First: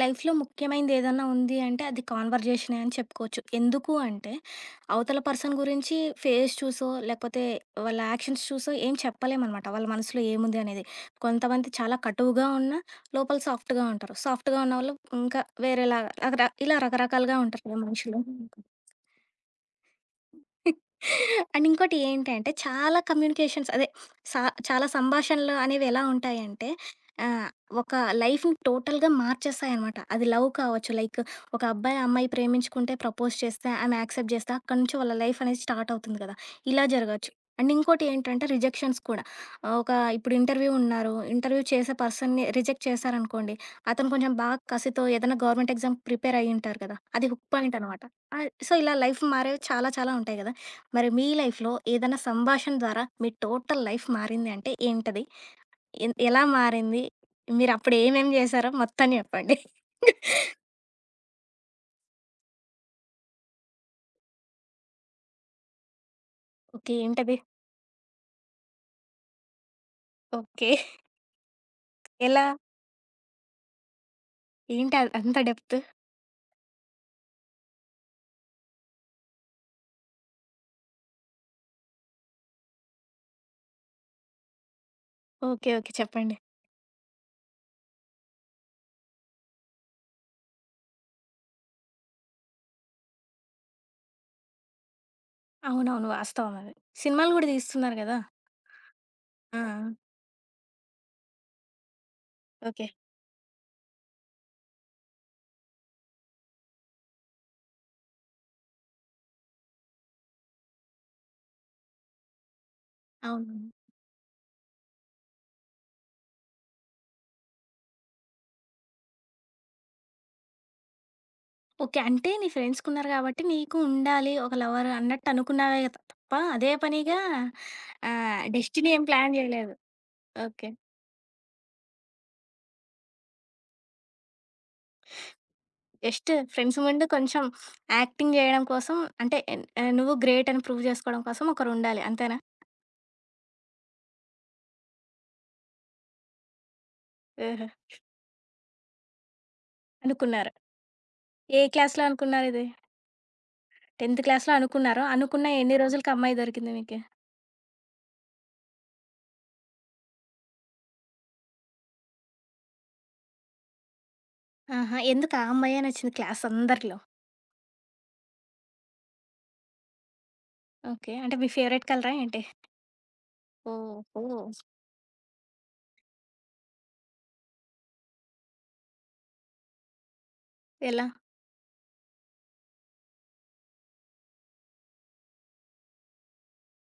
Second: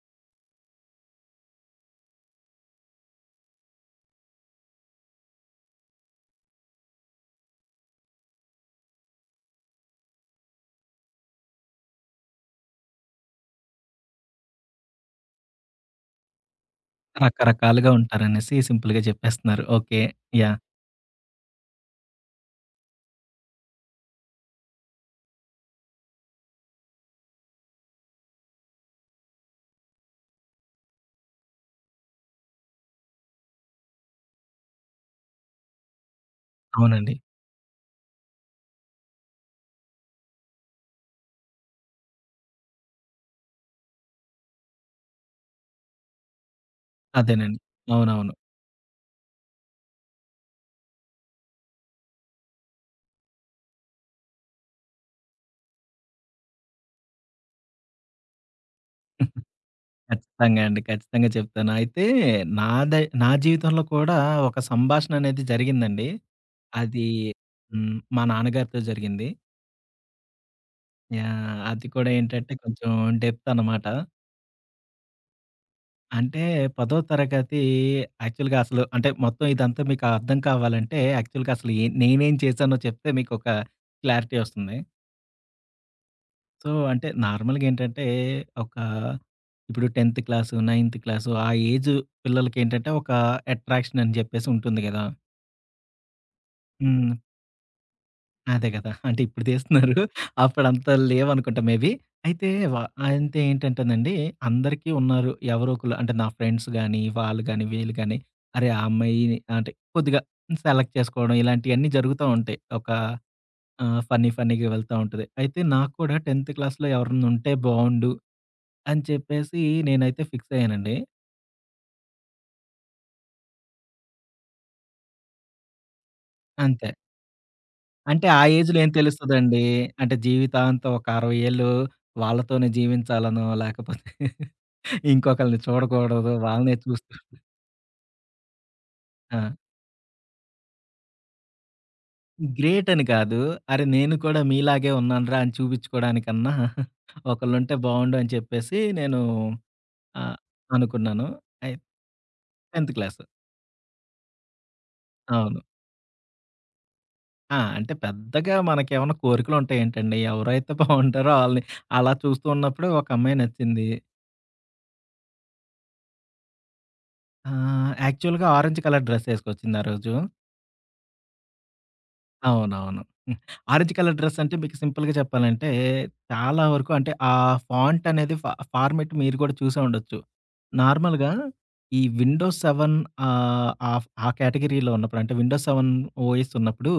లైఫ్‌లో ముఖ్యమైనది ఏదైనా ఉంది అంటే అది కాన్వర్జేషనే అని చెప్పుకోవచ్చు. ఎందుకు అంటే అవతల పర్సన్ గురించి ఫేస్ చూసో, లేపోతే వాళ్ళ యాక్షన్స్ చూసో ఏం చెప్పలేం అనమాట. వాళ్ళ మనసులో ఏముంది అనేది కొంతమంది చాలా కటువుగా ఉన్నా లోపల సాఫ్ట్‌గా ఉంటారు. సాఫ్ట్‌గా ఉన్నవాళ్ళు ఇంకా వేరేలాగా ఇలా రకరకాలుగా ఉంటారు రకరకాలుగా మనుషులు. ఉంటారనేసి సింపుల్‌గా చెప్పేస్తున్నారు. ఓకే. యాహ్! అండ్ ఇంకోటి ఏంటంటే చాలా కమ్యూనికేషన్స్, అదే సా చాలా సంభాషణలు అనేవి ఎలా ఉంటాయి అంటే ఆహ్, ఒక లైఫ్‌ని టోటల్‌గా మార్చేస్తాయనమాట. అది లవ్ కావచ్చు. లైక్ ఒక అబ్బాయి అమ్మాయి ప్రేమించుకుంటే ప్రపోజ్ చేస్తే, ఆమె యాక్సెప్ట్ చేస్తే అక్కడి నుంచి వాళ్ళ లైఫ్ అనేది స్టార్ట్ అవుతుంది కదా! ఇలా అవునండి. జరగొచ్చు. అండ్ ఇంకోటి ఏంటంటే రిజెక్షన్స్ కూడా. ఆహ్, ఒక ఇప్పుడు ఇంటర్వ్యూ ఉన్నారు. ఇంటర్వ్యూ చేసే పర్సన్‌ని రిజెక్ట్ చేశారనుకోండి, అతను కొంచెం బాగా కసితో ఏదైనా గవర్నమెంట్ ఎగ్జామ్ ప్రిపేర్ అయ్యి ఉంటారు కదా! అది హుక్ అదేనండి. పాయింట్ అనమాట. అవునవును. ఆ! సో, ఇలా లైఫ్ మారేవి చాలా చాలా ఉంటాయి కదా! మరి మీ లైఫ్‌లో ఏదైనా సంభాషణ ద్వారా మీ టోటల్ లైఫ్ మారింది అంటే ఏంటది? ఎన్ ఎలా మారింది? మీరు అప్పుడు ఏమేమి చేశారో మొత్తం చెప్పండి. కచ్చితంగా అండి. ఖచ్చితంగా చెప్తాను. అయితే నాదే నా జీవితంలో కూడా ఒక సంభాషణ అనేది జరిగిందండి. ఓకే. అది ఏంటది? హ్మ్, మా నాన్నగారితో జరిగింది. ఓకే. యాహ్! అది కూడా ఎలా? ఏంటంటే, కొంచెం డెప్తనమాట. ఏంటది అంత డెప్తు? అంటే, 10థ్ తరగతి యాక్చువల్‌గా అసలు అంటే, మొత్తం ఇదంతా మీకు అర్థం కావాలంటే యాక్చువల్‌గా అసలు యె నేనేం చేశానో చెప్తే మీకొక క్లారిటీ వస్తుంది. ఓకే. ఓకే. చెప్పండి. సో, అంటే నార్మల్‌గా ఏంటంటే, ఒక ఇప్పుడు 10థ్ క్లాసు, నైంత్ క్లాసు ఆ ఏజ్ పిల్లలకి ఏంటంటే, ఒక అట్రాక్షన్ అని జెప్పేసి ఉంటుంది గదా! అవునవును. వాస్తవమది. హ్మ్. సినిమాలు గూడా తీస్తున్నారు గదా! అదే గదా! అంటే, ఇప్పుడు ఆ! తీస్తున్నారు, అప్పుడంత లేవనుకుంటా మేబి. అయితే వ ఓకే. అంత ఏంటంటేనండి అందరికీ ఉన్నారు, ఎవరో ఒకళ్ళు అంటే నా ఫ్రెండ్స్ గానీ, వాళ్ళు గానీ వీళ్ళు గానీ, అరే ఆ అమ్మాయి అంటే, కొద్దిగా సెలెక్ట్ చేసుకోవడం ఇలాంటియన్నీ జరుగుతూ ఉంటాయి. ఒక అవును. ఆహ్, ఫన్నీ ఫన్నీగా వెళ్తా ఉంటది. అయితే నాకు కూడా 10థ్ క్లాస్‌లో ఎవరన్నా ఉంటే బావుండు అని చెప్పేసి నేనైతే ఫిక్సయ్యానండి. ఓకే. అంటే, నీ ఫ్రెండ్స్ కున్నారు కాబట్టి నీకు ఉండాలి. ఒక లవర్ అన్నట్టు అనుకున్నావే త-తప్ప, అదే అంతే. పనిగా అంటే, ఆ ఆహ్, ఏజ్‌లో ఏం డెస్టినీ ఏం ప్లాన్ తెలుస్తదండి. జేయలేదు. అంటే, ఓకే. జీవితాంతం ఒక 60 ఏళ్ళు వాళ్ళతోనే జీవించాలనో లాకపోతే ఇంకొకళ్ళని జస్ట్ చూడకూడదు. వాళ్ళనే ఫ్రెండ్స్ ముందు చూస్తూ కొంచెం యాక్టింగ్ జేయడం కోసం అంటే ఆ! ఎన్ ఆహ్, నువ్వు గ్రేట్ అని ప్రూవ్ జేసుకోవడం కోసం ఒకరుండాలి. అంతేనా? గ్రేట్ అని కాదు. అరె! నేను కూడా మీలాగే ఉన్నాను రా! అని చూపిచ్చుకోవడానికన్నా ఏహె! ఒకళ్ళుంటే బావుండు అని చెప్పేసి నేను ఆహ్, అనుకున్నారు. అనుకున్నాను. ఏ అయి క్లాస్‌లో అనుకున్నారిది. 10థ్ క్లాసు. 10థ్ క్లాస్‌లో అనుకున్నారు. అనుకున్న అవును. ఎన్ని రోజులకి అమ్మాయి దొరికింది మీకి? ఆ! అంటే, పెద్దగా మనకేమైనా కోరికలుంటాయేంటండి ఎవరైతే బావుంటారో ఆళ్ళని అలా చూస్తూ ఉన్నప్పుడు ఒకమ్మాయి నచ్చింది. ఆహా! ఎందుకు ఆ అమ్మాయే నచ్చింది క్లాసందరిలో? ఆహ్, యాక్చువల్‌గా ఆరెంజ్ కలర్ డ్రెస్సేసుకొచ్చింది ఆరోజు. ఓకే. అంటే, మీ ఫేవరెట్ కలరా ఏంటి? అవునవును. హ్మ్. ఆరెంజ్ కలర్ ఓహో! ఓహో! డ్రస్సంటే మీకు సింపుల్‌గా చెప్పాలంటే, చాలా వరకు అంటే ఆ ఫాంటనేది ఫా ఫార్మాట్ మీరు గూడా చూసే ఉండొచ్చు. ఎలా? నార్మల్‌గా ఈ విండోస్ సెవెన్ ఆహ్, ఆఫ్ ఆ కేటగిరీలో ఉన్నప్పుడంటే విండోస్ సెవెన్ ఓఎస్ ఉన్నప్పుడు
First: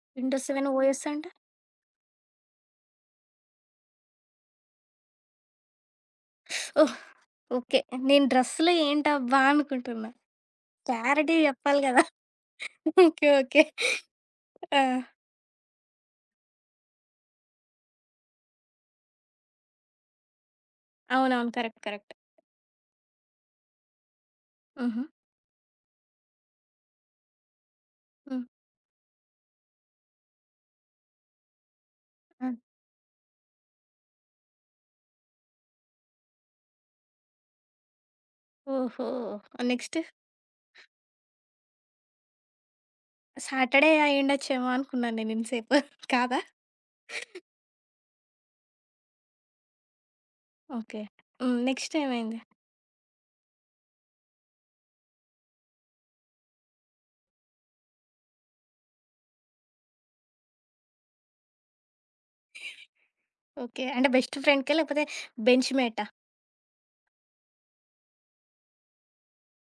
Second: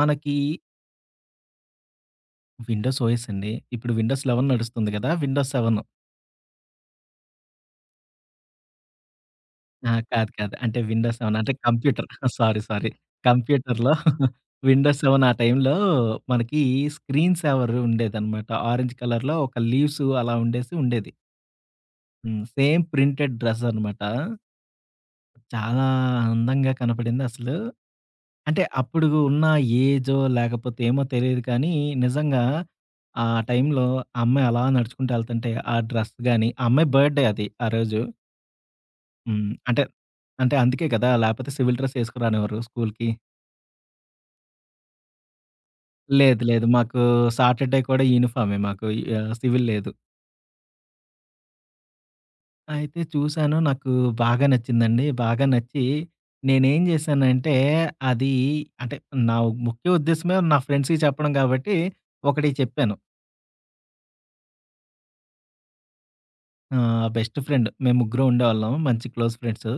మనకి విండోస్ సెవెన్ ఓఎస్ అంటే? విండోస్ ఓఎస్ అండి. ఇప్పుడు విండోస్ లెవెన్ నడుస్తుంది గదా! Windows seven. ఓహ్! ఓకే. నేను డ్రెస్సులో ఏంటబ్బా? ఆ! అనుకుంటున్న కాదు. కాదు. అంటే, విండోస్ సెవెన్ క్లారిటీగ అంటే జెప్పాలి గదా! Computer sorry sorry okay. Okay కంప్యూటర్‌లో ఆ! విండోస్ సెవెన్ ఆ టైంలో మనకి స్క్రీన్ సేవర్ ఉండేదనమాట ఆరంజ్ కలర్‌లో ఒక లీవ్స్ అలా ఉండేసి ఉండేది. అవునవును. కరెక్ట్. కరెక్ట్. హ్మ్. సేమ్ ప్రింటెడ్ డ్రెసనమాట. హుహు. చాలా అందంగా కనపడిందసలు. హ్మ్. అంటే, అప్పుడు ఉన్న ఏజో లేకపోతే ఏమో తెలీదు కానీ నిజంగా ఆ! ఆ టైంలో ఆ అమ్మాయి అలా నడుచుకుంటూ యెళ్తుంటే ఆ డ్రెస్ గాని ఆ అమ్మాయి బడ్డే అది ఆ రోజు. ఓహో! హ్మ్. ఆ అంటే నెక్స్టు? అంటే అందుకే గదా లేకపోతే సివిల్ డ్రెసేసుకు రానివ్వరు స్కూలుకి. సాటర్డే అయుండొచ్చేమో అనుకున్నాను నేను ఇంత సేపు. కాదా? లేదు. లేదు. మాకు సాటర్డే కూడా యూనిఫార్మే మాకు యా సివిల్ లేదు. ఓకే. నెక్స్టేమైంది? అయితే చూసాను. నాకు బాగా నచ్చిందండి. బాగా నచ్చి, నేను ఏం జేశానంటే, అది అంటే నా ముఖ్య ఉద్దేశమే నా ఫ్రెండ్స్‌కి చెప్పడం కాబట్టి, ఒకడికి చెప్పాను. ఓకే. అంటే బెస్ట్ ఫ్రెండ్‌కా? లేకపోతే బెంచ్ మేటా? ఆహ్, బెస్ట్ ఫ్రెండ్. మేం ముగ్గురం ఉండేవాళ్ళం మంచి క్లోజ్ ఫ్రెండ్స్.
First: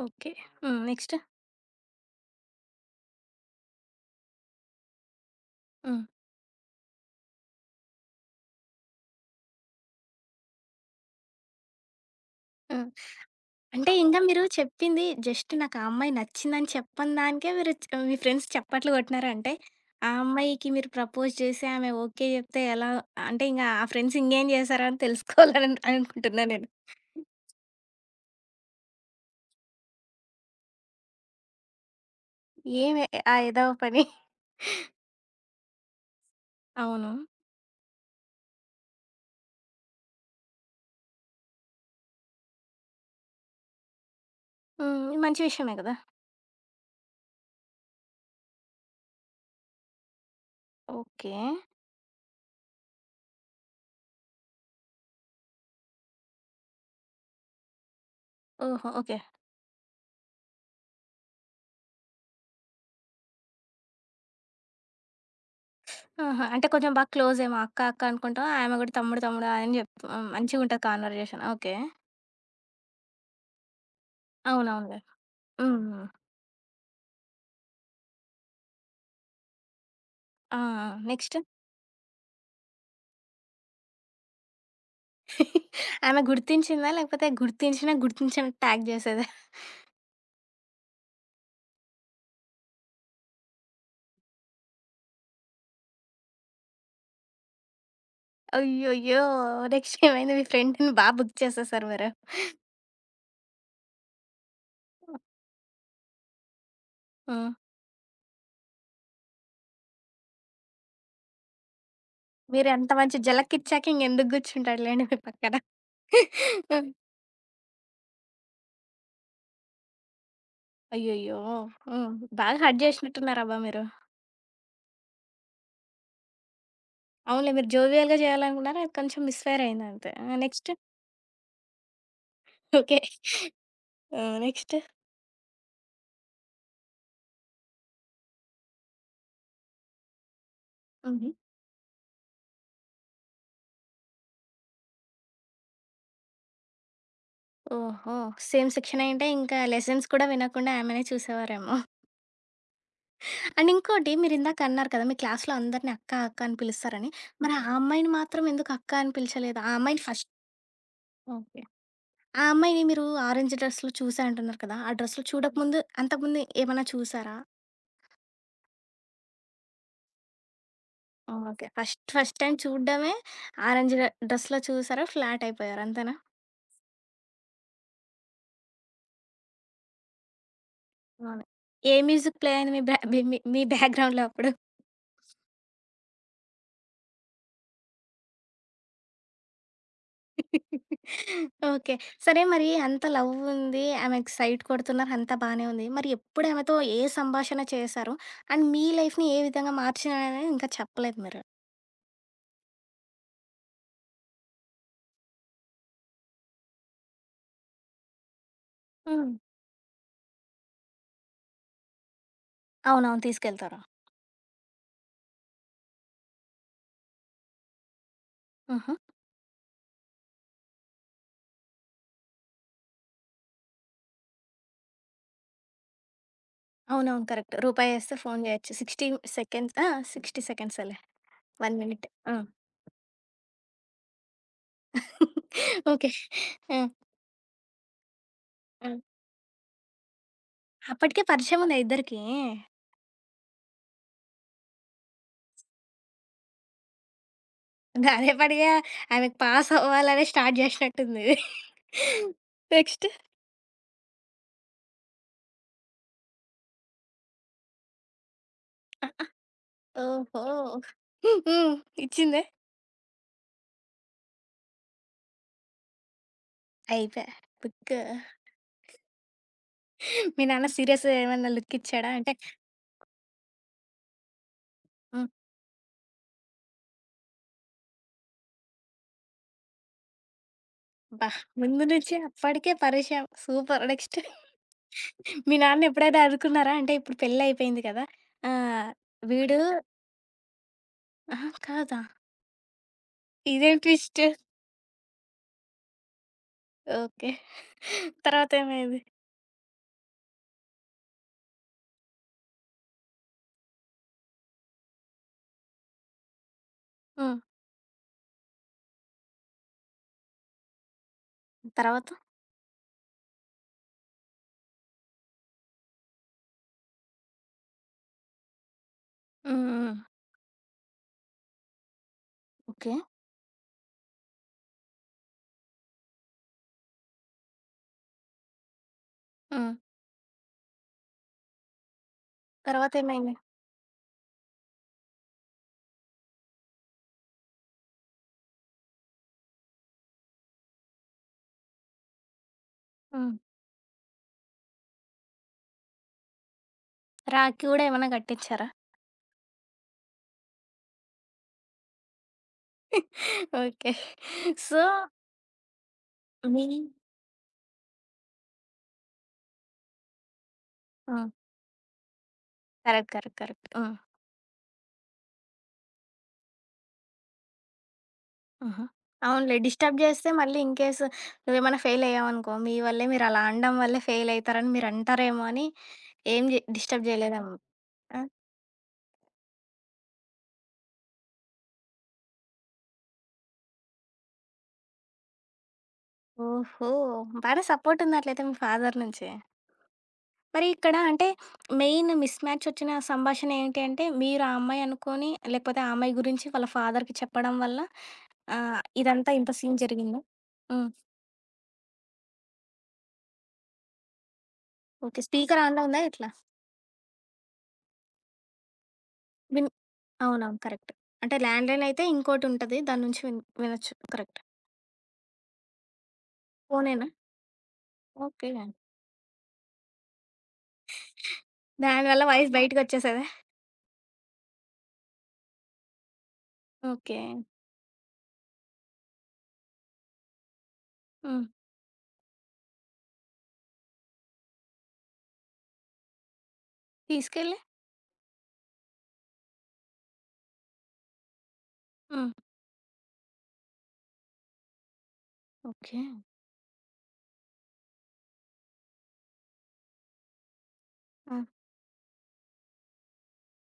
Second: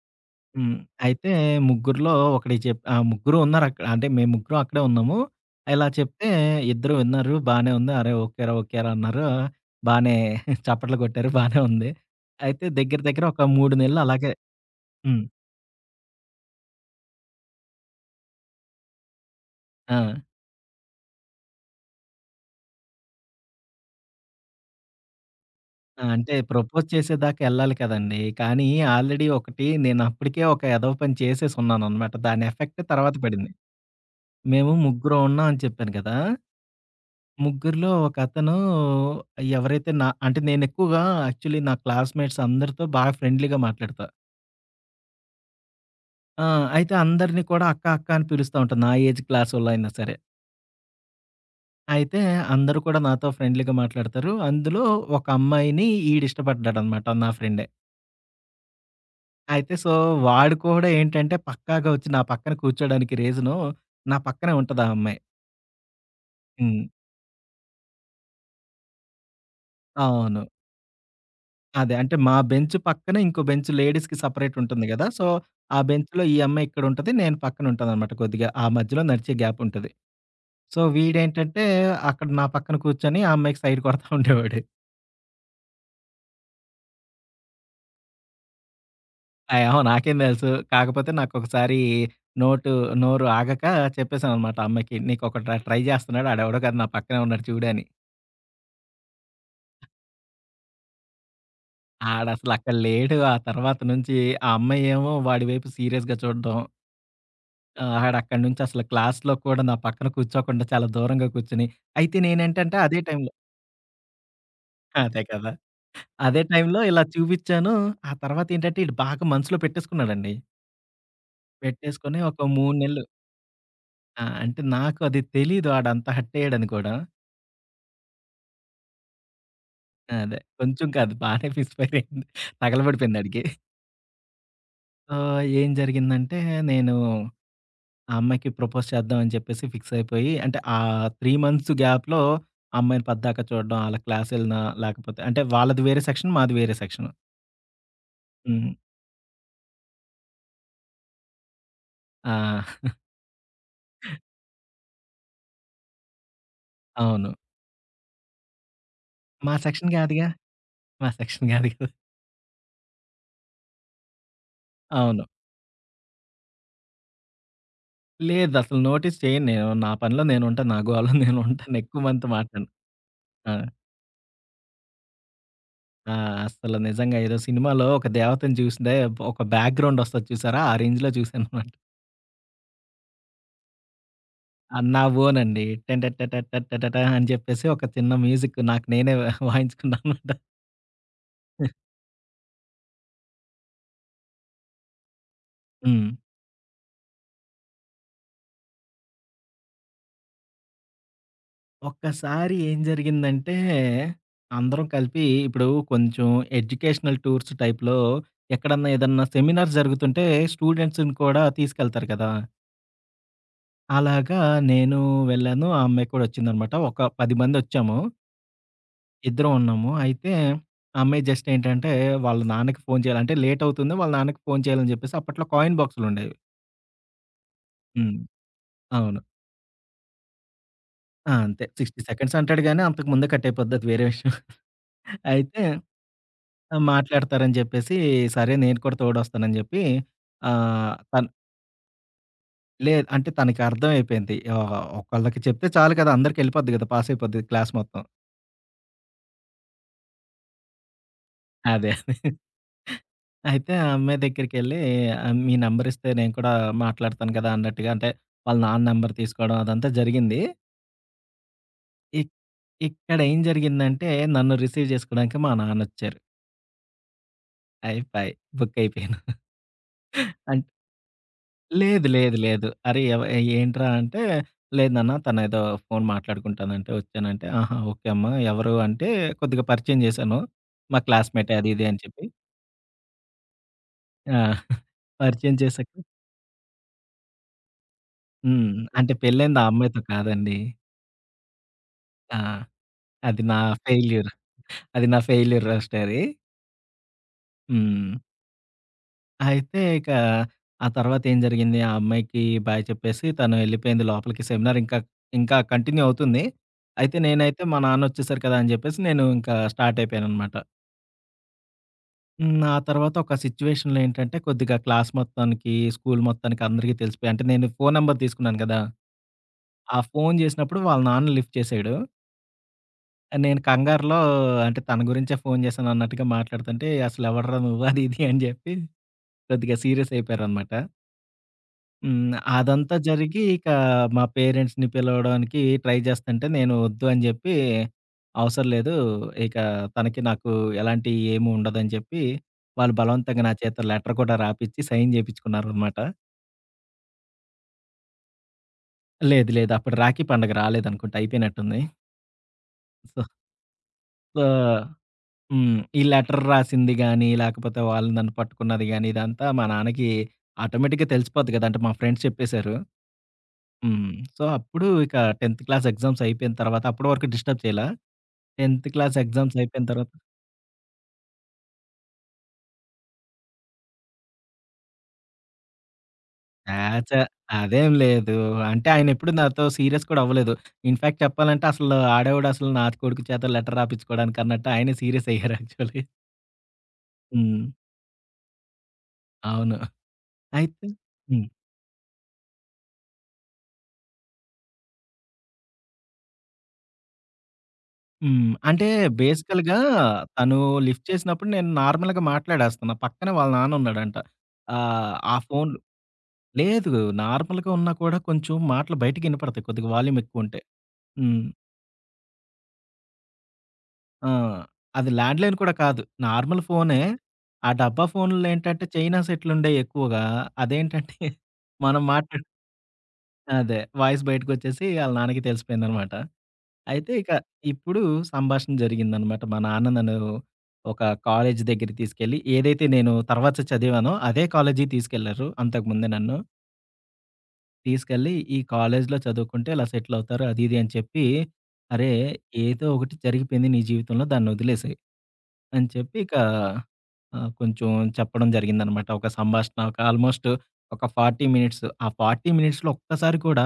ఓకే. హ్మ్. హ్మ్. నెక్స్ట్? అయితే ముగ్గురిలో ఒకడికి చె ఆహ్, ముగ్గురు ఉన్నారక్కడ. అంటే మేం ముగ్గురం అక్కడే ఉన్నాము. ఇలా హ్మ్. చెప్తే ఇద్దరు విన్నారు. బానే ఉంది, "అరేయ్! ఓకే రా! ఓకే రా!" అన్నారు. బానే చప్పట్లు కొట్టారు బానే ఉంది. అయితే హ్మ్. దగ్గర, దగ్గర ఒక 3 అంటే, నెలలు ఇంగా అలాగే మీరు చెప్పింది హ్మ్. జస్టు నాకు ఆ అమ్మాయి నచ్చిందని చెప్పని దానికే మీరు చ్ మీ ఫ్రెండ్స్ చప్పట్లు కొట్టినారంటే, ఆ ఆ! అమ్మాయికి మీరు ప్రపోజ్ చేసి ఆమె ఓకే జెప్తే ఎలా అంటే ఇంగ ఆ ఫ్రెండ్స్ ఇంగేం చేస్తారో అని తెలుసుకోవాలని ఆ! అంటే, అననుకుంటున్నాను నేను. ప్రపోజ్ చేసేదాకా యెళ్ళాలి కదండీ! కానీ ఆల్రెడీ ఒకటి నేనప్పటికే ఒక ఎదవ పని చేసేసున్నానన్నమాట. దాని ఎఫెక్ట్ ఏమి తర్వాత ఆ పడింది. ఎదవ పని? మేము ముగ్గురం ఉన్నాం అని చెప్పాను కదా! అవును. ముగ్గురిలో ఒకతనూ, ఎవరైతే అంటే నా నేనెక్కువగా యాక్చువల్లీ నా క్లాస్‌మేట్స్ అందరితో బా ఫ్రెండ్లీగా మాట్లాడతా. హ్మ్. మంచి విషయమే గదా! ఆ! అయితే, అందరిని కూడా అక్క, అక్క అని పిలుస్తా ఉంటా నా ఏజ్ క్లాసోళ్ళయినా సరే. ఓకే. అయితే, అందరూ కూడా నాతో ఫ్రెండ్లీగా మాట్లాడుతారూ. అందులో ఒకమ్మాయినీ ఈడిష్టపడ్డాడనమాట. నా ఫ్రెండే. ఓహో! ఓకే. అయితే, సో, వాడు కూడా ఏంటంటే, పక్కాగా ఒచ్చి నా పక్కన కూర్చోడానికి రీజనూ, నా పక్కనే ఉంటదా అమ్మాయి. ఆహా! అంటే, హ్మ్. కొంచెం బాగా క్లోజేమో అక్క, అక్క అనుకుంటాం. ఆమె గూడా తమ్ముడు, తమ్ముడు అని జెప్తు హ్మ్, అవును. మంచిగుంటది కాన్వర్జేషన్ ఓకే. అదే. అంటే, మా బెంచు పక్కనే ఇంకో బెంచు. లేడీస్‌కి సెపరేటుంటుంది అవునవునులే. గదా! సో, హ్మ్. ఆ హ్మ్ బెంచ్‌లో ఈ అమ్మాయి ఇక్కడుంటది, నేను పక్కనుంటాననమాట కొద్దిగా. ఆ మధ్యలో నడిచే గ్యాపుంటది. ఆ! So, next? వీడేంటంటే, అక్కడ నా పక్కన కూర్చొని ఆ అమ్మాయికి సైటు కొడతా ఉండేవోడు. ఆమె గుర్తించిందా, లేకపోతే గుర్తించినా, గుర్తించనట్టు యాక్ట్ జేసేదా? ఆ! ఏమో నాకేం తెలుసు. కాకపోతే, నాకొకసారీ నోటూ నోరు ఆగకా చెప్పేసాననమాట ఆ అమ్మాయికి. నీకొకడు ట్ర ట్రై జేస్తన్నాడు. ఆడెవడో కాదు నా పక్కనే ఉన్నాడు చూడు అని. అయ్యయ్యో! నెక్స్టేమైంది మీ ఫ్రెండుని బా బుక్ చేసేసారు మీరు? ఆడసలు అక్కడ లేడు. ఆ తర్వాత నుంచీ ఆ అమ్మాయేమో వాడి వైపు సీరియస్‌గా చూడడం. హ్మ్. ఆ! ఆడక్కడనుంచసలు క్లాస్‌లో కూడా నా పక్కన కూర్చోకుండా, చాలా దూరంగా కూర్చుని అయితే నేనేంటంటే, మీరెంత అదే మంచి టైంలో జలక్కిచ్చాక ఇంగెందుకు గూర్చుంటాడులేండి మీ అదే కదా! పక్కన. అదే టైంలో హ్మ్. ఇలా చూపిచ్చానూ, ఆ తర్వాతేంటంటే, ఈడు బాగా మనసులో పెట్టేసుకున్నాడండీ. అయ్యయ్యో! హ్మ్. పెట్టేసుకొని ఒక బాగా 3 హర్ట్ నెలలు చేసినట్టున్నారబ్బా మీరు. ఆ! అంటే నాకు అది తెలియదు ఆడంత హర్టయ్యాడని కూడా. అవునులే మీరు జోవియల్‌గా చేయాలనుకున్నారు. అది కొంచెం మిస్ ఫైర్ అయింది అంతే. అదే నెక్స్ట్? కొంచెం కాదు బానే మిస్ ఫైర్ అయింది ఓకె. తగలబడిపోయిందాడికి. ఆ! నెక్స్ట్? ఆహ్, ఏం జరిగిందంటే నేను ఆ అమ్మాయికి ప్రపోజ్ చేద్దాం అని చెప్పేసి ఫిక్సయిపోయి అంటే, ఆ 3 హుహు. మంత్స్ గ్యాప్‌లో ఆ అమ్మాయిని పద్దాక చూడడం, ఆళ్ళ క్లాస్ ఎళ్ళిన లేకపోతే అంటే వాళ్ళది వేరే సెక్షన్. మాది వేరే సెక్షను. ఓహో! సేమ్ హ్మ్. సెక్షనయ్యుంటే ఇంకా లెసన్స్ కూడా వినకుండా ఆమెనే చూసేవారేమో! ఆ! అండ్ ఇంకోటి మీరిందాక అన్నారు కదా! మీ క్లాస్‌లో అందరినీ అక్క అక్క అని పిలుస్తారని అవును. మరి ఆ అమ్మాయిని మాత్రం ఎందుకు అక్క అని మా పిలిచలేదు ఆ సెక్షన్ అమ్మాయిని ఫస్ట్ కాదుగా మా సెక్షన్ ఓకే. కాదుగా. ఆ అమ్మాయిని మీరు ఆరంజ్ డ్రెస్‌లో చూసా అంటున్నారు కదా! ఆ డ్రెస్‌లో అవును. చూడక ముందు అంతకు ముందు ఏమైనా చూసారా? లేదసలు. నోటీస్ చేయను నేను. నా పనిలో నేను ఉంటాను. నా గోలలో నేను ఒకే. ఉంటాను ఎక్కువ ఫస్ట్ మందితో ఫస్ట్ టైమ్ మాట్లాడను. చూడడమే ఆ! ఆరెంజ్ డ్రెస్‌లో చూసారు ఫ్లాట్ అయిపోయారు ఆ! అంతేనా? అసలు నిజంగా ఏదో సినిమాలో ఒక దేవతని చూస్తే ఒక బ్యాక్‌గ్రౌండ్ వస్తది చూసారా ఆ రేంజ్‌లో ఆ! చూసాననమాట. ఏ మ్యూజిక్ ప్లే అయింది మీ బ్యా మీ మీ బ్యాక్‌గ్రౌండ్‌లో అప్పుడు. అ నా ఓన్ అండి. 'టన ట ట ట్ట ట ట' అని చెప్పేసి ఒక చిన్న మ్యూజిక్కు నాకు నేనే ఆహ్, వాయించుకున్నాననమాట. ఓకె. సరే మరి అంత లవ్వుంది. ఆమెకి సైట్ కొడుతున్నారు అంతా బానే ఉంది. మరి హ్మ్. ఎప్పుడు ఆమెతో ఏ సంభాషణ చేసారు అండ్ మీ లైఫ్‌ని ఏ విధంగా మార్చినారు అని ఇంకా చెప్పలేదు మీరు. ఒక్కసారి ఏం జరిగిందంటే అందరం కలిపి ఇప్పుడు కొంచెం ఎడ్యుకేషనల్ టూర్స్ టైప్‌లో ఎక్కడన్నా ఏదన్నా ఆ! సెమినార్స్ జరుగుతుంటే స్టూడెంట్స్‌ని కూడా తీసుకెళ్తారు గదా! అవునవును. తీసుకెళ్తారు. అలాగా నేను వెళ్ళాను. ఆ అమ్మాయి కూడా వచ్చిందన్నమాట ఒక 10 మందొచ్చాము. ఆహా! ఇద్దరం ఉన్నాము. అయితే ఆ అమ్మాయి జస్టేంటంటే వాళ్ళ నాన్నకి ఫోను చేయాలి. అంటే లేట్ అవుతుంది. వాళ్ళ నాన్నకి ఫోను చేయాలని జెప్పేసి అప్పట్లో కాయిన్ బాక్సులుండేవి. అవునవును. కరెక్ట్. రూపాయేస్తే హ్మ్. ఫోన్ జేయొచ్చు. 16 అవును. సెకండ్స్ ఆహ్, 60 సెకండ్సేలే ఆ! అంతే. 1 60 మినిట్ సెకండ్స్ ఆ! అంటాడు గాని అంతకు ముందే కట్టయిపోద్ది అది వేరే విషయం. అయితే ఓకే. హ్మ్. మాట్లాడతారని జెప్పేసి సరే నేను కూడా హ్మ్. తోడొస్తాను అని జెప్పి ఆహ్, అప్పటికే తన్ పరిచయం ఉందా ఇద్దరికీ? లేదు. అంటే తనకర్థమైపోయింది. ఓహో! ఒకళ్ళకి చెప్తే చాలు గదా! అందరికెళ్ళిపోద్ది గదా! పాసయిపోద్ది క్లాస్ మొత్తం. గదేపడిగా ఆమెకు పాస్ అవ్వాలనే స్టార్ట్ జేశినట్టుంది. అదే. నెక్స్టు. అయితే ఆ అమ్మాయి దగ్గరికెళ్లి మీ నెంబర్ ఇస్తే నేను కూడా మాట్లాడతాను గదా! అన్నట్టుగా అంటే వాళ్ళ నాన్న నెంబర్ తీసుకోవడం అదంతా జరిగింది. ఓహో! హ్మ్. ఇ ఇచ్చిందా? ఇక్కడేం జరిగిందంటే నన్ను రిసీవ్ జేసుకోవడానికి మా నాన్నొచ్చారు. అయిపాయె. బుక్కూ. అయిపాయి. బుక్కయిపోయాను. మీ అంట్ నాన్న సీరియస్సు ఏమన్నా లేదు, లుక్కిచ్చాడా? అంటే లేదు, లేదు. అరే, ఎవ ఏంట్రా అంటే, లేదు నాన్న హ్మ్. తనేదో ఫోను మాట్లాడుకుంటానంటే ఒచ్చానంటే, "ఆహా! ఓకే అమ్మ. ఎవరు" అంటే కొద్దిగ పరిచయం జేశాను, మా అబ్బా! క్లాస్‌మేటే అది ముందు ఇది అని నుంచే చెప్పి. అప్పడికే పరేష సూపర్. నెక్స్టు? ఆ! పరిచయం మీ చేశాక నాన్నెప్పుడైనా అనుకున్నారా? అంటే, ఇప్పుడు పెళ్ళయిపోయింది కదా! ఆ! హ్మ్. అంటే, వీడూ పెళ్ళయింది ఆ అమ్మాయితో కాదండీ. అహా! కాదా? ఆ! అది నా ఇదేం ట్విస్టు. ఫెయిల్యూర్. అది నా ఫెయిల్యూర్ లవ్ స్టోరీ. ఓకే. హ్మ్. తర్వాతేమైంది? అయితే, ఇకా ఆ తర్వాతేం జరిగిందీ, ఆ అమ్మాయికీ బాయ్ చెప్పేసీ తను ఎళ్ళిపోయింది లోపలికి. సెమినారింకా, ఇంకా కంటిన్యూ అవుతుంది. అయితే, ఆ! నేనైతే మా నాన్నొచ్చేసారు కదా! అని జెప్పేసి, నేనూ ఇంకా స్టార్టయిపోయాననమాట. తర్వాతా? హ్మ్. ఆ తర్వాతొక సిచ్యువేషన్‌లో ఏంటంటే, కొద్దిగా క్లాస్ మొత్తానికీ, స్కూలు మొత్తానికి, అందరికీ తెలిసిపోయా. అంటే, నేనీ ఫోను నంబర్ తీసుకున్నాను గదా! హ్మ్. ఆ హ్మ్. ఫోను జేసినప్పుడు వాళ్ళ నాన్న లిఫ్ట్ చేశాడు. ఓకే. ఆహ్, నేను కంగారులో అంటే, తన గురించే ఫోను జేశానన్నట్టుగా మాట్లాడతంటే, "అసలెవడ్రా నువ్వు," అది ఇది అని జెప్పి హ్మ్ కొద్దిగా సీరియసయిపోయారనమాట. హ్మ్. అదంతా తరవాతేమైంది? జరిగి ఇక మా పేరెంట్స్‌ని పిలవడానికి ట్రై జేస్తుంటే నేను వద్దు అని జెప్పి అవసర లేదు. ఇక తనకి నాకు ఎలాంటి ఏమీ ఉండదని చెప్పి వాళ్ళు హ్మ్. బలవంతంగా నా చేత్తో లెటర్ కూడా రాపిచ్చి సైన్ జేపిచ్చుకున్నారనమాట. రాఖీ గూడా ఏమన్నా గట్టిచ్చారా? లేదు, లేదు. అప్పుడు రాఖీ పండుగ రాలేదనుకుంట అయిపోయినట్టుంది. So okay. సో సో హ్మ్. ఈ లెటర్ మీ రాసింది గానీ లేకపోతే వాళ్ళు నన్ను పట్టుకున్నది గాని ఇదంతా మా నాన్నకి ఆటోమేటిక్‌గా ఆ! తెలిసిపోద్ది గదా! అంటే మా ఫ్రెండ్స్ చెప్పేసారు. కరెక్ట్. కరెక్ట్. కరెక్ట్. ఆ! హ్మ్. సో అప్పుడు ఇక 10త్ క్లాస్ ఎగ్జామ్స్ అయిపోయిన తరువాత అప్పడు వరకు డిస్టర్బ్ చేయలా ఆహా! 10త్ క్లాస్ అవునులే. ఎగ్జామ్స్ అయిపోయిన డిస్టర్బ్ తరవాత జేస్తే మళ్ళీ ఇన్‌కేస్ నువ్వేమన్నా ఫెయిల్ అయ్యావనుకో మీ వల్లే మీరు అలా అనడం వల్లే ఫెయిల్ అయితారని మీరంటారేమో అని ఏం జే ఆ! డిస్టర్బ్ ఛా! జేయలేదేమో. అదేం ఆ? లేదు. అంటే ఆయనెప్పుడు నాతో సీరియస్ కూడా అవ్వలేదు. ఇన్‌ఫాక్ట్ చెప్పాలంటే అసలు "ఆడెవడు అసలు నా కొడుకు చేత లెటర్ రాపిచ్చుకోవడానికి" అన్నట్టు ఆయనే సీరియస్ అయ్యారు యాక్చువల్‌గా. ఓహో! బానే హ్మ్. సపోర్ట్ ఉందట్లైతే మీ ఫాదర్ నుంచి. అవును. మరి అయితే ఇక్కడ అంటే హ్మ్. మెయిన్ మిస్‌ మ్యాచ్చొచ్చిన సంభాషణ ఏంటి అంటే, మీరు ఆ అమ్మాయి అనుకోని లేపోతే ఆ అమ్మాయి గురించి వాళ్ళ ఫాదర్‌కి చెప్పడం వల్ల హ్మ్. ఆహ్, అంటే ఇదంతా ఇంత బేసికల్‌గా సీన్ జరిగిందా? తను హ్మ్. లిఫ్ట్ చేసినప్పుడు నేను నార్మల్‌గా మాట్లాడేస్తున్నా పక్కనే వాళ్ళ నాన్నున్నాడంట. ఆహ్, ఓకె. ఆ స్పీకర్ ఫోన్లు ఆన్‌లో ఉందా ఎట్లా? లేదు. నార్మల్‌గా ఉన్నా కూడా కొంచెం మాటలు బయటికినపడతాయి. విన్ కొద్దిగా వాల్యూమ్ అవునవును. ఎక్కువుంటే కరెక్టు. అంటే హ్మ్. ల్యాండ్‌ లైనైతే ఇంకోటుంటది. దాని నుంచి విన్ వినొచ్చు. ఆ! కరెక్ట్. అది ల్యాండ్‌లైన్ కూడా కాదు. నార్మల్ ఫోనే ఫోనేనా? ఆ డబ్బా ఫోనుల్లో ఓకే. ఏంటంటే చైనా సెట్లుండేయి ఎక్కువగా అదేంటంటే మనం దాని వల్ల మాట్లాడు వాయిస్ బయటికొచ్చేసేదా? అదే. వాయిస్ బయటికొచ్చేసి ఆళ్ళ నాన్నకి తెలిసిపోయిందన్నమాట. అయితే ఇక ఓకే. ఇప్పుడు సంభాషణ జరిగిందన్నమాట. మా నాన్న నన్ను ఒక హ్మ్. కాలేజీ దగ్గరికి తీసుకెళ్ళి ఏదైతే నేను తర్వాత చదివానో అదే కాలేజీకి తీసుకెళ్లారు, అంతకు ముందే నన్ను. తీసుకెళ్ళి? తీసుకెళ్ళి ఈ కాలేజీలో చదువుకుంటే ఇలా సెటిలవుతారు అది ఇది అని చెప్పి. "అరే! ఆ! ఏదో ఒకటి జరిగిపోయింది నీ జీవితంలో దాన్ని వదిలేసేయ్" అని ఓకె. చెప్పి ఇక ఆహ్, కొంచెం చెప్పడం జరిగిందనమాట. ఒక సంభాషణ, ఒక ఆల్మోస్ట్ ఒక ఆ! 40 మినిట్సు. ఆ 40 మినిట్స్‌లో ఒక్కసారి కూడా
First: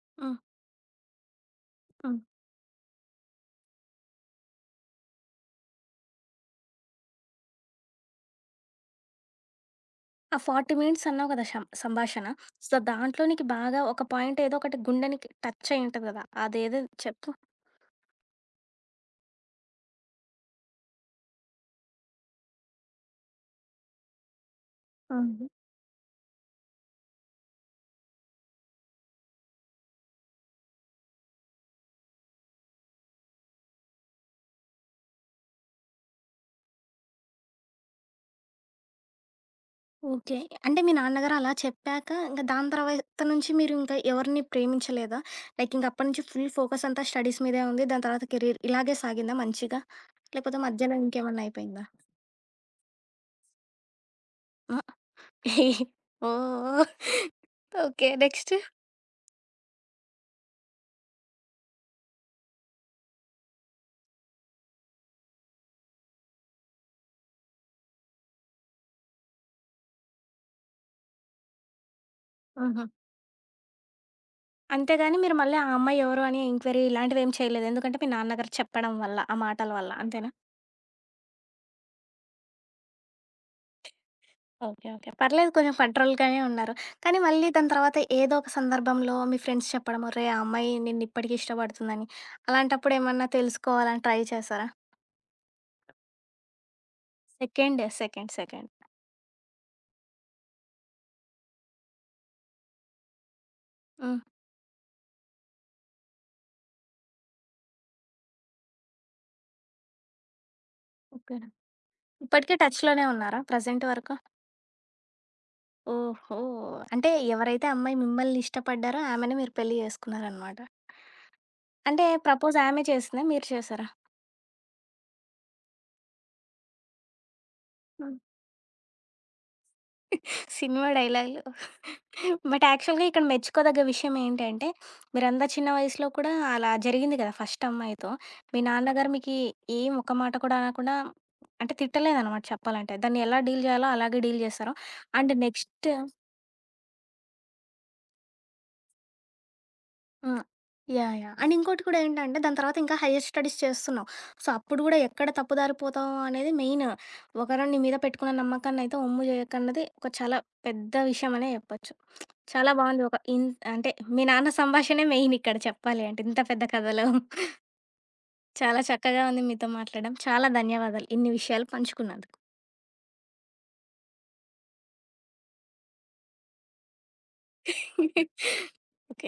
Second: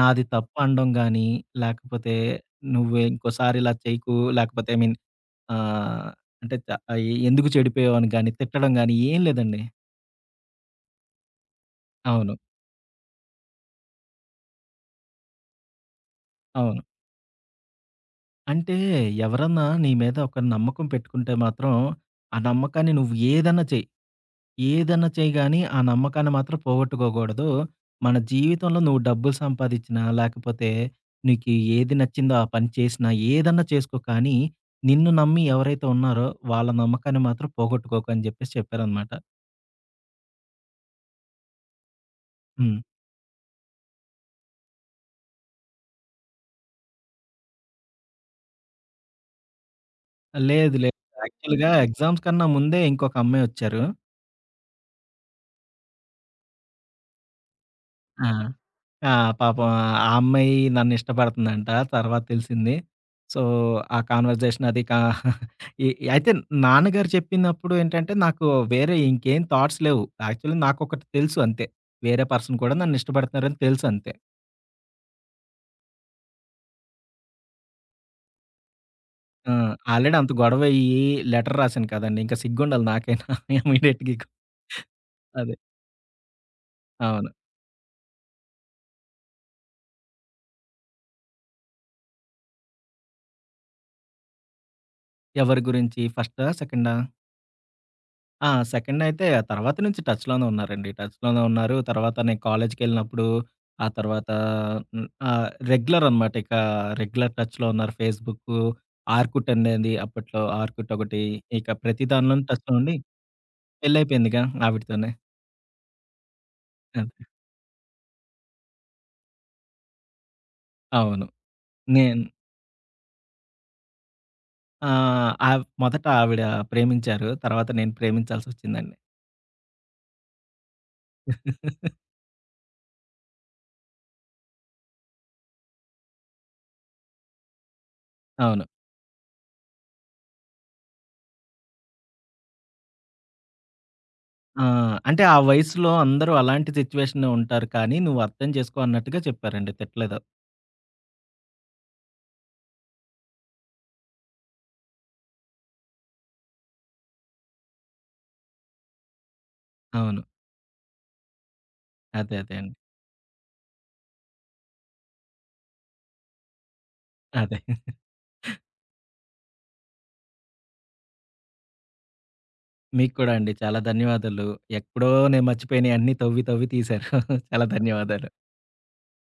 నాది ఆ! తప్పు అనడం గానీ, లేకపోతే ఆ! "నువ్వె ఇంకోసారి ఇలా చెయ్యకు" లేకపోతే ఐ మీన్ ఆహ్, అంటే ద ఈ "ఎందుకు చెడిపోయావు" అని గానీ, తిట్టడం గానీ ఏం లేదండి. ఆ 40 మినిట్స్ అన్నావు గదా షం సంభాషణ. అవును. సో దాంట్లో నీకు బాగా ఒక పాయింట్ ఎదో ఒకటి గుండెనికి టచయ్యి ఉంటది గదా! అదెదో అవును. చెప్పు? అంటే "ఎవరన్నా నీ మీద ఒక నమ్మకం పెట్టుకుంటే మాత్రం, ఆ నమ్మకాన్ని నువ్వు ఏదన్నా చెయ్, ఏదన్నా చెయ్ అవును. గానీ ఆ నమ్మకాన్ని మాత్రం పోగొట్టుకోకూడదు. మన జీవితంలో నువ్వు డబ్బులు సంపాదించినా, లేకపోతే నీకి ఏది నచ్చిందో ఆ పని చేసినా ఏదన్నా చేసుకో కానీ నిన్ను నమ్మి ఎవరైతే ఉన్నారో వాళ్ళ నమ్మకాన్ని మాత్రం పోగొట్టుకోకు" అని జెప్పేసి చెప్పారనమాట. ఓకె. అంటే మీ నాన్నగారు అలా చెప్పాక ఇంక దాని హ్మ్. తర్వాత నుంచి మీరు ఇంకా ఎవరిని ప్రేమించలేదా? లైకింకా అప్పటినుంచి ఫుల్ ఫోకసంతా స్టడీస్ మీదే ఉంది దాని తర్వాత కెరీర్. ఇలాగే సాగిందా మంచిగా? లేపోతే లేదు మధ్యలో లేదు ఇంకేమన్నా యాక్చువల్‌గా అయిపోయిందా? ఎగ్జామ్స్ కన్నా ముందే ఇంకొక అమ్మాయొచ్చారు. ఆ! ఓహ్! ఓకే, ఆ! నెక్స్ట్? ఆ! పాపం ఆ అమ్మాయి నన్ను ఇష్టపడుతుందంట తర్వాత తెలిసింది. సో, ఆ కన్వర్జేషన్ అది కా ఈ అయితే నాన్నగారు చెప్పినప్పుడు ఏంటంటే, నాకు వేరే ఇంకేం థాట్స్ లేవు. యాక్చువల్ నాకు ఒకటి తెలుసు అంతే. వేరే పర్సన్ కూడా ఆహా! నన్ను ఇష్టపడుతున్నారు అని తెలుసు అంతే. అంతేగాని మీరు మళ్ళీ ఆ అమ్మాయి ఎవరు అని ఎంక్వైరీ ఇలాంటివి ఏమి చేయలేదు. ఎందుకంటే, మీ నాన్నగారు చెప్పడం వల్ల, ఆ ఆ! మాటల వల్ల, ఆల్రెడీ అంత అంతేనా? గొడవయ్యి లెటర్ రాసాను కదండీ! ఇంకా సిగ్గుండాలి నాకైనా ఇమ్మీడియేట్‌గా ఓకే, ఓకే. పర్లేదు అదే. కొంచెం ఫెడరల్‌ గానే ఉన్నారు. కానీ, అవును. మళ్ళీ దాని తర్వాత ఏదో ఒక సందర్భంలో మీ ఫ్రెండ్స్ చెప్పడం, ఒరేయ్! ఆ అమ్మాయి నిన్ను ఇప్పటికి ఇష్టపడుతుందని, అలాంటప్పుడేమన్నా తెలుసుకోవాలని ట్రై చేసారా? ఎవరి గురించి? ఫస్టా, సెకండా? సెకండ్, సెకండ్, ఆ! సెకండ్. సెకండ్ అయితే తర్వాత నుంచి టచ్‌ లోనే ఉన్నారండి. టచ్‌ లోనే ఉన్నారు. తర్వాత నేను కాలేజీకెళ్లినప్పుడు ఆ హ్మ్. తర్వాత హ్మ్, ఆహ్, రెగ్యులర్ అనమాట. ఇక రెగ్యులర్ టచ్‌లో ఉన్నారు. ఫేస్‌బుకు, ఆర్కుట్ అనేది అప్పట్లో ఆర్కుట్ ఒకటి. ఓకే. ఇక ప్రతి దానిలోను ఇప్పటికే టచ్‌లో టచ్‌ ఉండి లోనే ఉన్నారా? ప్రెజెంట్ పెళ్లి వరకు? అయిపోయిందిగా ఆవిడతోనే. ఓహో! అంటే అంతే. ఎవరైతే అమ్మాయి మిమ్మల్ని ఇష్టపడ్డారో ఆమెనే మీరు పెళ్లి చేసుకున్నారనమాట. అవును. అంటే, నేను ప్రపోజ్ ఆమె చేసిందా, మీరు చేశారా? ఆ! ఆవ్ మొదటావిడా ప్రేమించారు, తర్వాత నేను హ్మ్. ప్రేమించాల్సొచ్చిందండి. సినిమా డైలాగులు. బట్, యాక్చువల్‌గా ఇక్కడ మెచ్చుకోదగ్గ విషయమేంటంటే, మీరంత చిన్న వయసులో కూడా, అలా జరిగింది గదా! ఫస్టమ్మాయితో, మీ అవును. నాన్న గారు మీకీ ఏం ఒక్క మాట కూడా అనకుండా అంటే, తిట్టలేదనమాట చెప్పాలంటే. దాన్ని ఎలా డీల్ జెయ్యాలో అలాగే డీల్ ఆ! జేశారు. అంటే, అండ్ ఆ నెక్స్ట్ వయసులో అందరూ అలాంటి సిచ్యువేషనే ఉంటారు కానీ, నువ్వర్థం జేసుకో అన్నట్టుగా చెప్పారండి. తిట్టలేదు. ఆ! యాహ్! యాహ్! అండ్ ఇంకోటి కూడా ఏంటంటే, దాని తర్వాతింకా హయ్యర్ స్టడీస్ చేస్తున్నావు. సో, అప్పుడు గూడా ఎక్కడ తప్పుదారిపోతావో అనేది మెయిను. ఒకరు నీ మీద పెట్టుకున్న నమ్మకాన్నయితే ఒమ్ము జెయ్యకన్నది ఒక అవును. చాలా పెద్ద విషయమనే జెప్పచ్చు. అదే. అదే చాలా అండి. బావుంది. ఒక ఇంట్ అంటే, మీ నాన్న సంభాషనే మెయినిక్కడ చెప్పాలి అంటే, ఇంత పెద్ద కథలో. అదే. చాలా చక్కగా ఉంది మీతో మాట్లాడడం. చాలా ధన్యవాదాలు. ఇన్ని విషయాలు పంచుకున్నందుకు. మీకు కూడా అండి. చాలా ధన్యవాదాలు. ఎప్పుడో నేను మర్చిపోయినియన్నీ తవ్వి తవ్వి తీశారు. చాలా ధన్యవాదాలు. ఓకే.